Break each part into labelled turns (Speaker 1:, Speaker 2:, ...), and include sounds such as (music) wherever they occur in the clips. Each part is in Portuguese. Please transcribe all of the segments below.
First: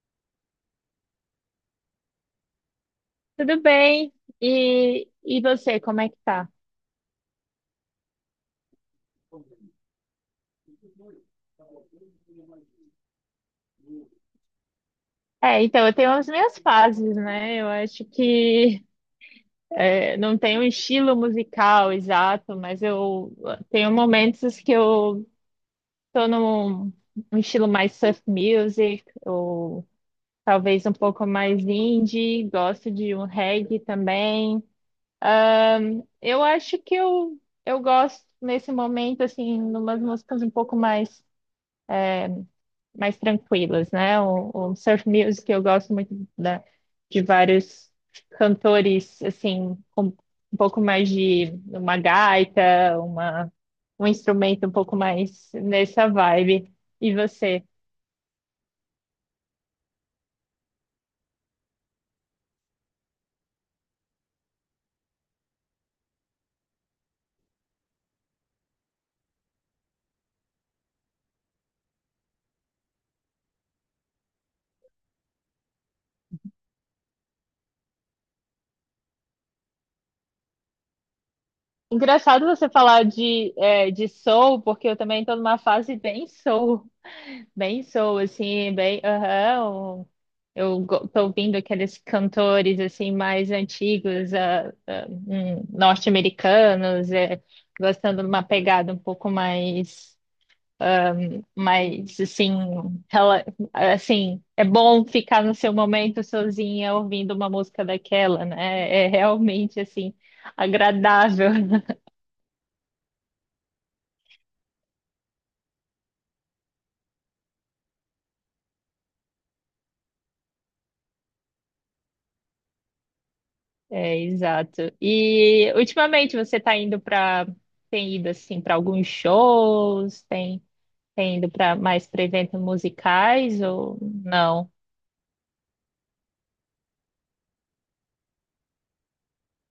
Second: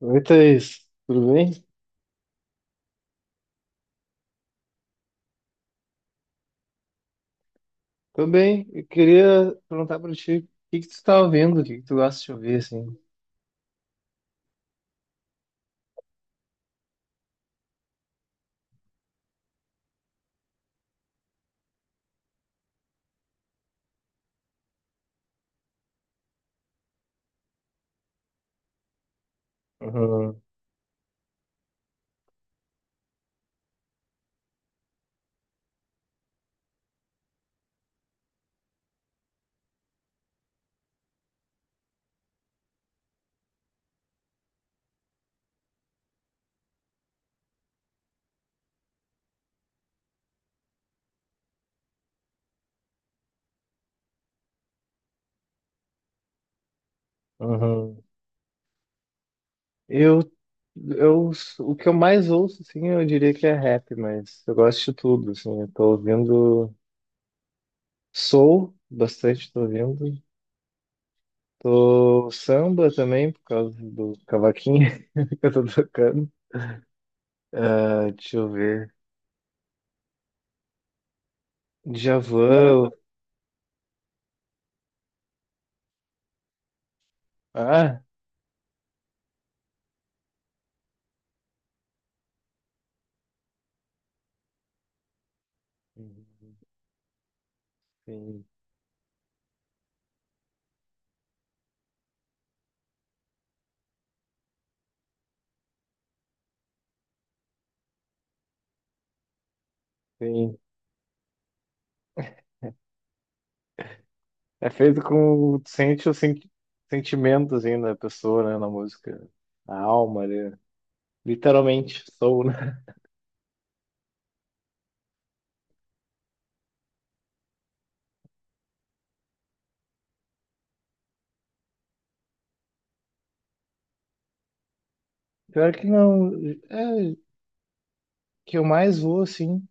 Speaker 1: Oi, Thaís, tudo bem?
Speaker 2: Tudo bem? E você, como é que tá?
Speaker 1: Tô bem. Eu queria perguntar pra ti, o que que tu tá ouvindo? O que que tu gosta de ouvir, assim?
Speaker 2: É, então, eu tenho as minhas fases, né? Eu acho que é, não tenho um estilo musical exato, mas eu tenho momentos que eu tô num estilo mais surf music, ou
Speaker 1: Uhum,
Speaker 2: talvez um pouco mais indie, gosto de um reggae também. Eu acho que eu gosto nesse momento, assim, numas músicas um pouco mais, mais tranquilas, né? O surf music eu gosto muito de vários cantores, assim, com um pouco mais de uma gaita, um instrumento um pouco mais nessa vibe. E você?
Speaker 1: uhum. Eu, eu, o que eu mais ouço, assim, eu diria que é rap, mas eu gosto de tudo, assim. Eu tô ouvindo soul, bastante tô ouvindo. Tô samba também, por causa do cavaquinho (laughs) que eu tô tocando. Ah, deixa eu ver.
Speaker 2: Engraçado você
Speaker 1: Djavan,
Speaker 2: falar de soul, porque eu também estou numa fase bem soul. Bem
Speaker 1: ah,
Speaker 2: sou, assim, bem. Aham. Tô ouvindo aqueles cantores, assim, mais antigos, norte-americanos, gostando de uma
Speaker 1: tem,
Speaker 2: pegada um pouco mais, mais assim, rela- assim, é bom ficar no seu momento sozinha ouvindo uma música daquela, né? É realmente, assim,
Speaker 1: tem.
Speaker 2: agradável. (laughs)
Speaker 1: É feito com. Sente o sentimento, assim, da pessoa, né? Na música. A alma ali. Literalmente, sou, né?
Speaker 2: É, exato. E ultimamente você está indo para, tem ido assim para alguns shows, tem, tem ido para mais para eventos musicais ou não?
Speaker 1: (laughs) Pior que não. É, que eu mais vou, assim,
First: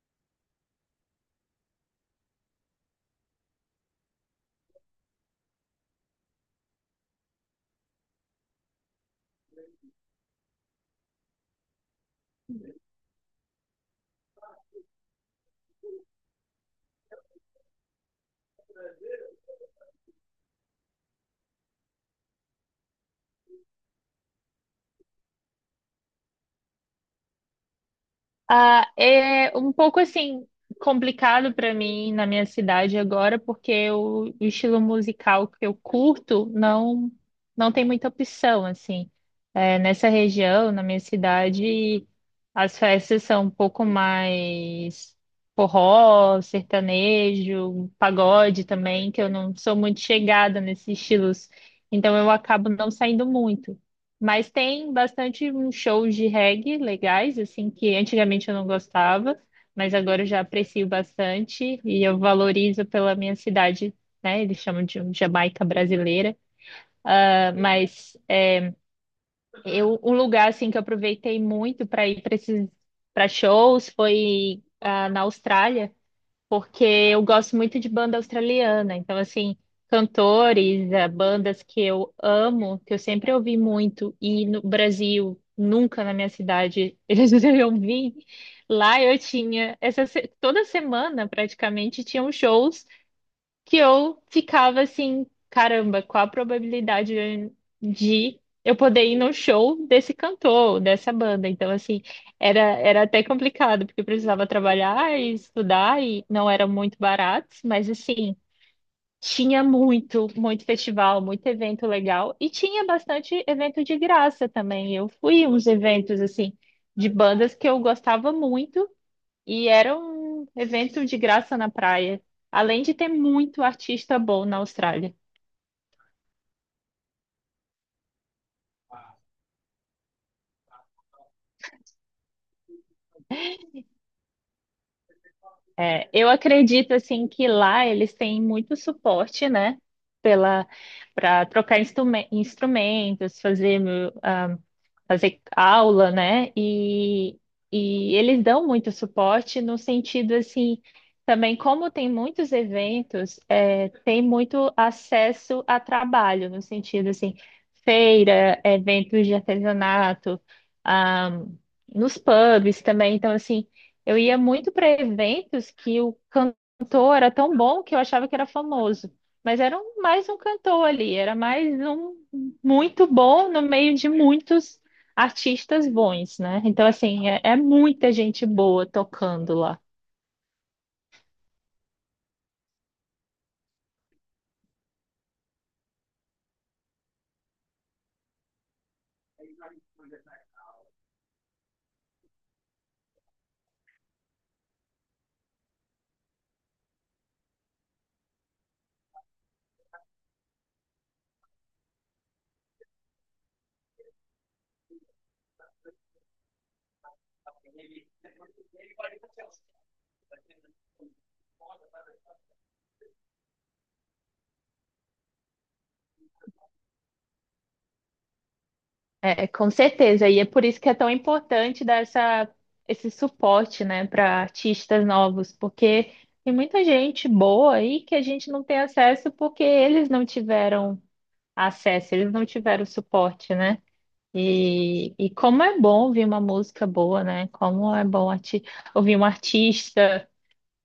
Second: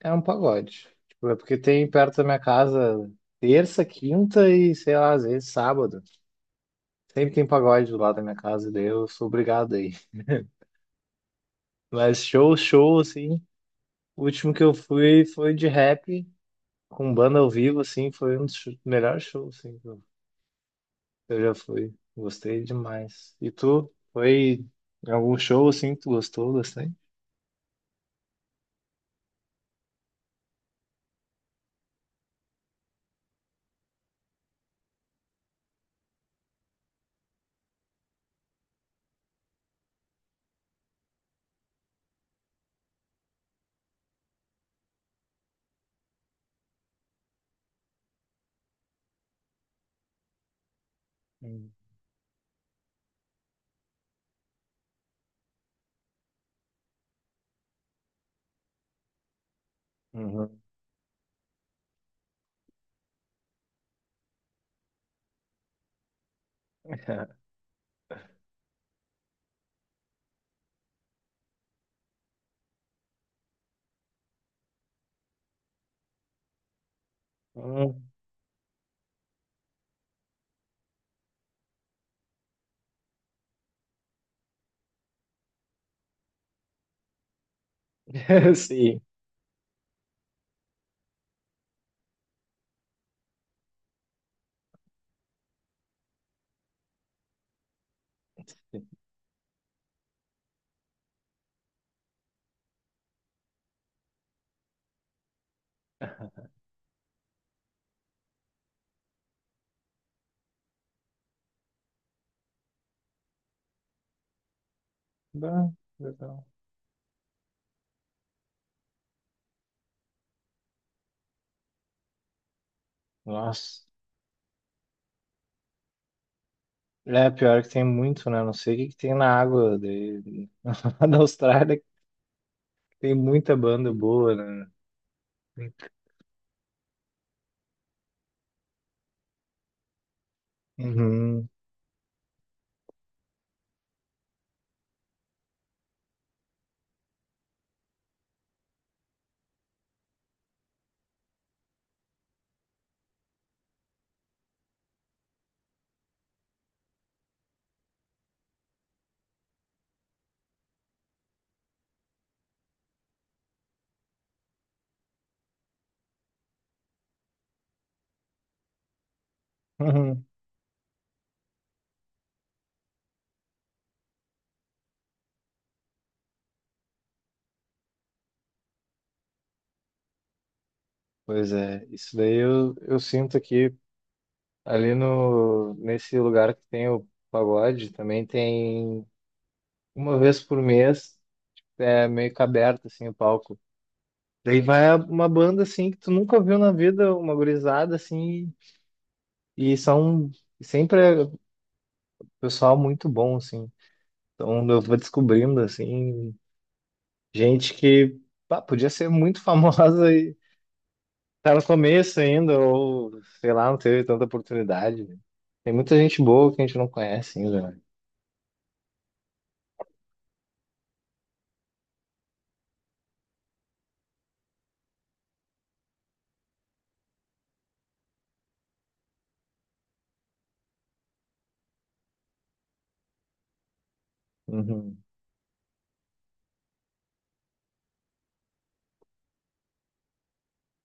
Speaker 1: é um pagode. Tipo, é porque tem perto da minha casa terça, quinta e, sei lá, às vezes sábado. Sempre tem pagode do lado da minha casa, daí eu sou obrigado aí. Mas show, show, assim. O último que eu fui foi de rap, com banda ao vivo, assim. Foi um dos melhores shows, assim. Eu já fui. Gostei demais. E tu? Foi em algum show assim que tu gostou bastante?
Speaker 2: Ah, é um pouco assim complicado para mim na minha cidade agora, porque o estilo musical que eu curto não tem muita opção assim. É, nessa região, na minha cidade, as festas são um pouco mais forró, sertanejo, pagode também, que eu não sou muito chegada nesses estilos,
Speaker 1: Hum.
Speaker 2: então eu acabo não saindo muito. Mas tem bastante uns shows de reggae legais, assim, que antigamente eu não gostava, mas agora eu já
Speaker 1: Uhum.
Speaker 2: aprecio bastante e eu valorizo pela minha cidade, né? Eles chamam de um Jamaica brasileira.
Speaker 1: (laughs)
Speaker 2: Ah, mas é, um lugar, assim, que eu aproveitei muito para ir para esses, para shows foi na Austrália, porque eu gosto muito de
Speaker 1: Hum.
Speaker 2: banda australiana. Então, assim, cantores, bandas que eu amo, que eu sempre ouvi muito, e no Brasil, nunca na minha cidade (laughs) eles deveriam vir.
Speaker 1: (laughs) Sim.
Speaker 2: Lá eu tinha, essa, se- toda semana praticamente tinham shows que eu ficava assim, caramba, qual a probabilidade de eu poder ir no show desse cantor, dessa banda? Então, assim, era até complicado, porque eu precisava trabalhar e estudar, e não era muito barato, mas assim, tinha muito, muito festival, muito evento legal, e tinha bastante evento de graça também. Eu fui em uns
Speaker 1: Bah,
Speaker 2: eventos,
Speaker 1: legal.
Speaker 2: assim, de bandas que eu gostava muito. E era um evento de graça na praia. Além de ter muito
Speaker 1: Nossa.
Speaker 2: artista bom na Austrália.
Speaker 1: É, pior que tem muito, né? Não sei o que que tem na água de... (laughs) da Austrália, que tem muita banda boa, né?
Speaker 2: É, eu acredito assim que lá eles têm muito suporte, né? Pela, para
Speaker 1: Uhum.
Speaker 2: trocar instrumentos, fazer, ah, fazer aula, né? E eles dão muito suporte no sentido assim, também como tem muitos eventos, é, tem muito acesso a trabalho no sentido assim, feira, eventos de artesanato, ah, nos pubs também. Então, assim, eu ia muito para eventos que o cantor era tão bom que eu achava que era famoso, mas era
Speaker 1: Uhum.
Speaker 2: mais um cantor ali, era mais um muito bom no meio de muitos artistas bons, né? Então, assim, é, é muita gente boa tocando lá.
Speaker 1: Pois é, isso daí eu sinto que ali no, nesse lugar que tem o pagode, também tem uma vez por mês é meio que aberto, assim, o palco. Daí vai uma banda, assim, que tu nunca viu na vida, uma gurizada, assim, e são sempre é pessoal muito bom, assim. Então eu vou descobrindo, assim, gente que, pá, podia ser muito (laughs) famosa e tá no começo ainda, ou, sei lá, não teve tanta oportunidade. Tem muita gente boa que a gente não conhece ainda, né?
Speaker 2: É, com certeza, e é por isso que é tão importante dar esse suporte, né, para artistas novos, porque tem muita gente boa aí que a gente não tem acesso porque eles não tiveram acesso, eles não tiveram suporte, né?
Speaker 1: Uhum,
Speaker 2: E como é bom ouvir uma música boa, né? Como é bom arti ouvir um artista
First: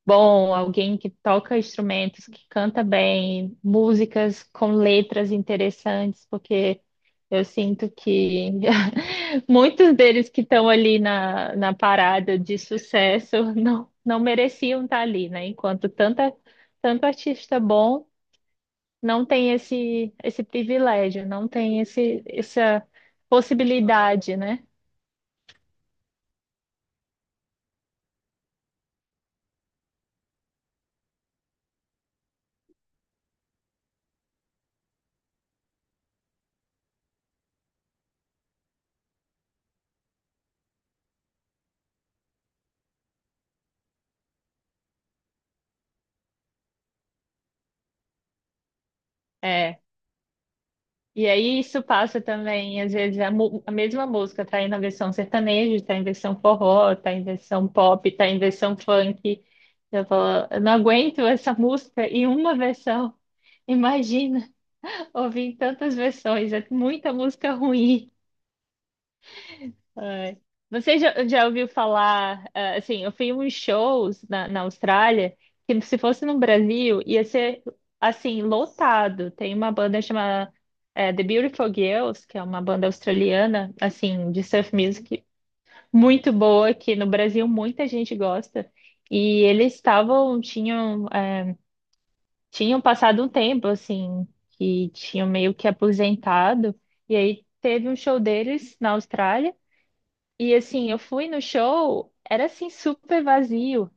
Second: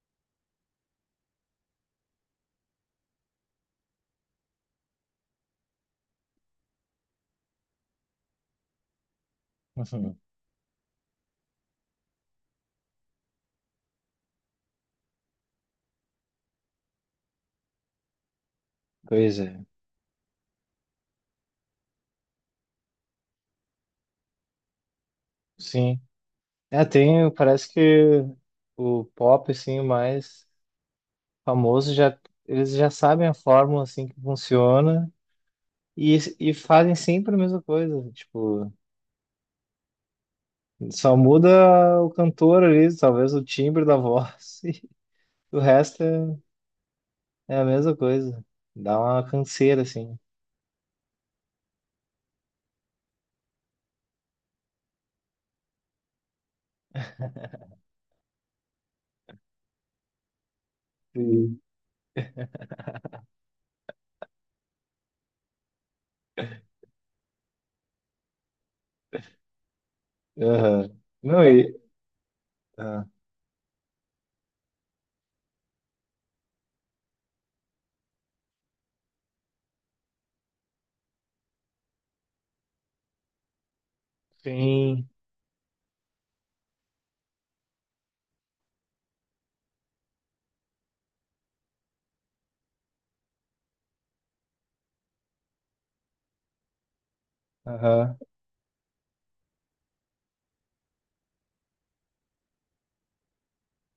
Speaker 2: bom, alguém que toca instrumentos, que canta bem, músicas com letras interessantes, porque eu sinto que (laughs) muitos
Speaker 1: uhum.
Speaker 2: deles que estão ali na parada de sucesso (laughs) não mereciam estar ali, né? Enquanto tanta, tanto artista bom não
Speaker 1: Pois
Speaker 2: tem
Speaker 1: é,
Speaker 2: esse privilégio, não tem essa possibilidade, né?
Speaker 1: sim. É, tem, parece que o pop, assim, mais famoso, já, eles já sabem a fórmula assim que funciona e fazem sempre a mesma coisa. Tipo, só muda o cantor ali, talvez o timbre da voz, (laughs) e o resto é, é a mesma coisa. Dá uma
Speaker 2: É.
Speaker 1: canseira, assim.
Speaker 2: E aí isso passa também, às vezes, a mesma música tá aí na versão sertaneja, tá em versão forró, tá em versão pop, tá em versão funk. Eu falo, eu não aguento essa
Speaker 1: E-
Speaker 2: música em uma versão. Imagina (laughs) ouvir tantas versões, é muita música ruim. Ai.
Speaker 1: aham.
Speaker 2: Você já,
Speaker 1: Não,
Speaker 2: já ouviu
Speaker 1: e.
Speaker 2: falar,
Speaker 1: Ah,
Speaker 2: assim, eu fui em uns shows na Austrália, que se fosse no Brasil, ia ser, assim, lotado. Tem uma banda chamada, The Beautiful Girls, que é uma banda australiana, assim, de surf
Speaker 1: sim.
Speaker 2: music, muito boa, que no Brasil muita gente gosta. E eles tinham passado um tempo, assim, que tinham meio que aposentado, e aí teve um
Speaker 1: Aham.
Speaker 2: show deles na Austrália, e assim, eu fui no show, era assim super vazio.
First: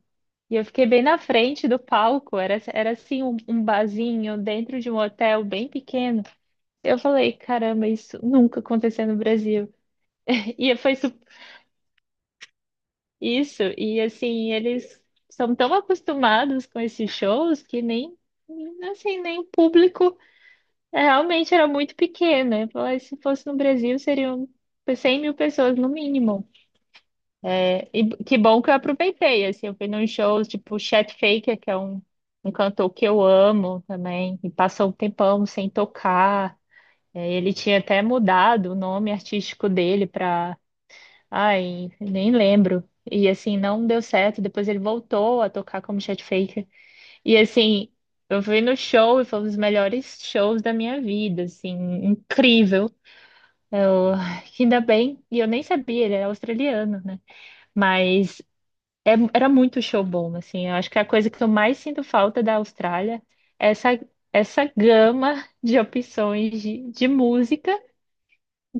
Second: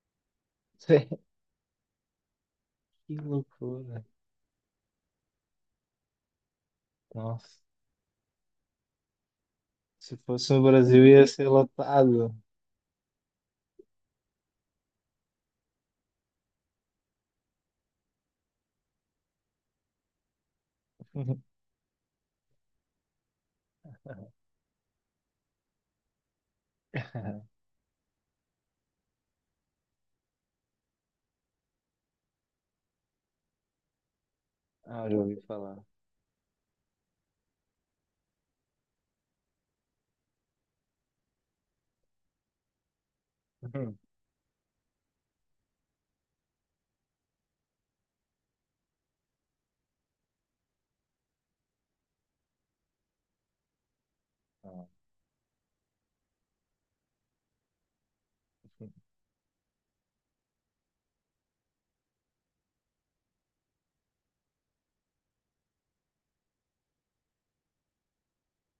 Speaker 2: E eu fiquei bem na
Speaker 1: (laughs)
Speaker 2: frente do palco, era
Speaker 1: Que
Speaker 2: assim um, um
Speaker 1: loucura.
Speaker 2: barzinho dentro de um hotel bem pequeno. Eu falei,
Speaker 1: Nossa.
Speaker 2: caramba, isso nunca aconteceu no Brasil.
Speaker 1: Se fosse no
Speaker 2: E foi
Speaker 1: Brasil,
Speaker 2: su-
Speaker 1: ia ser lotado.
Speaker 2: isso, e assim, eles são tão acostumados com esses shows que nem, assim, nem o público é, realmente
Speaker 1: (laughs)
Speaker 2: era muito pequeno. Eu falei, se fosse no Brasil, seriam 100 mil pessoas no mínimo. E que bom que eu aproveitei, assim, eu fui nos shows, tipo, o Chet Faker, que é um, um cantor que eu amo também, e passou um
Speaker 1: Ah, já ouvi
Speaker 2: tempão sem
Speaker 1: falar.
Speaker 2: tocar. É, ele tinha até mudado o nome artístico dele para, ai, nem lembro. E assim, não
Speaker 1: Uhum.
Speaker 2: deu certo, depois ele voltou a tocar como Chet Faker. E assim, eu fui no show e foi um dos melhores shows da minha vida, assim, incrível. Eu, (sighs) ainda
Speaker 1: Ah,
Speaker 2: bem, e eu nem sabia, ele era australiano, né? Mas era muito show bom, assim. Eu acho que a coisa que eu mais sinto falta da Austrália é essa, essa gama de opções de música.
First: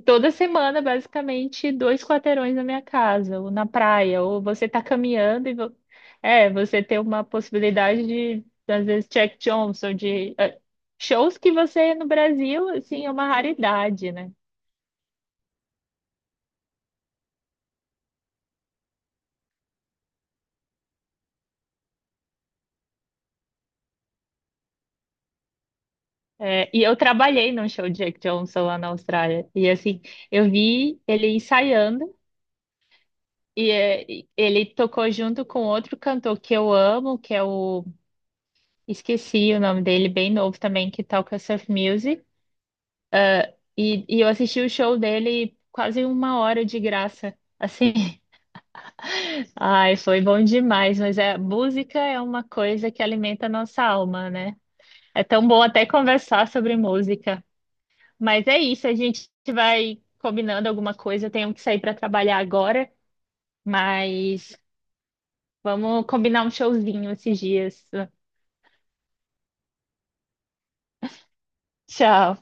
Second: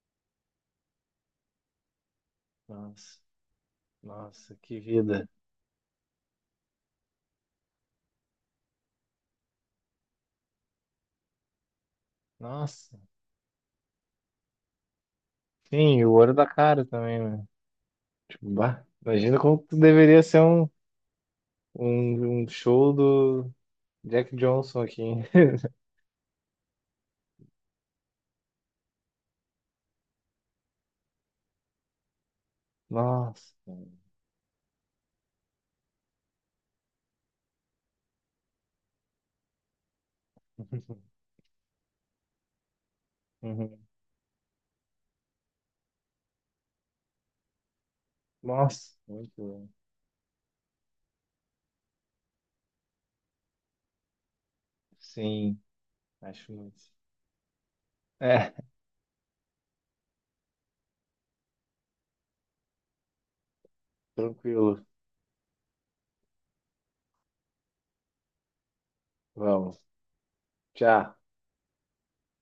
Speaker 2: Toda semana, basicamente, 2 quarteirões na
Speaker 1: (laughs)
Speaker 2: minha
Speaker 1: nossa,
Speaker 2: casa, ou na praia, ou
Speaker 1: nossa,
Speaker 2: você
Speaker 1: que
Speaker 2: tá
Speaker 1: vida.
Speaker 2: caminhando e você tem uma possibilidade de, às vezes, Jack Johnson, de shows que você no Brasil,
Speaker 1: Nossa,
Speaker 2: assim, é uma raridade, né?
Speaker 1: sim, e o ouro da cara também, né? Tipo, bah, imagina como que deveria ser um show do Jack Johnson aqui, hein?
Speaker 2: É, e eu trabalhei num show de Jack Johnson lá na Austrália. E assim, eu vi ele ensaiando.
Speaker 1: (laughs) Nossa,
Speaker 2: E ele tocou junto com outro cantor que eu amo, que é o. Esqueci o nome dele, bem novo também, que toca surf music.
Speaker 1: uhum.
Speaker 2: E eu assisti o show dele quase uma hora de graça. Assim,
Speaker 1: Nossa, muito
Speaker 2: (laughs)
Speaker 1: bom.
Speaker 2: ai, foi bom demais. Mas é música é uma coisa que alimenta a nossa alma, né? É tão
Speaker 1: Sim,
Speaker 2: bom até conversar
Speaker 1: acho
Speaker 2: sobre
Speaker 1: muito.
Speaker 2: música. Mas
Speaker 1: É,
Speaker 2: é isso, a gente vai combinando alguma coisa. Eu tenho que sair para trabalhar agora, mas
Speaker 1: tranquilo.
Speaker 2: vamos combinar um showzinho esses dias.
Speaker 1: Vamos. Tchau.
Speaker 2: Tchau.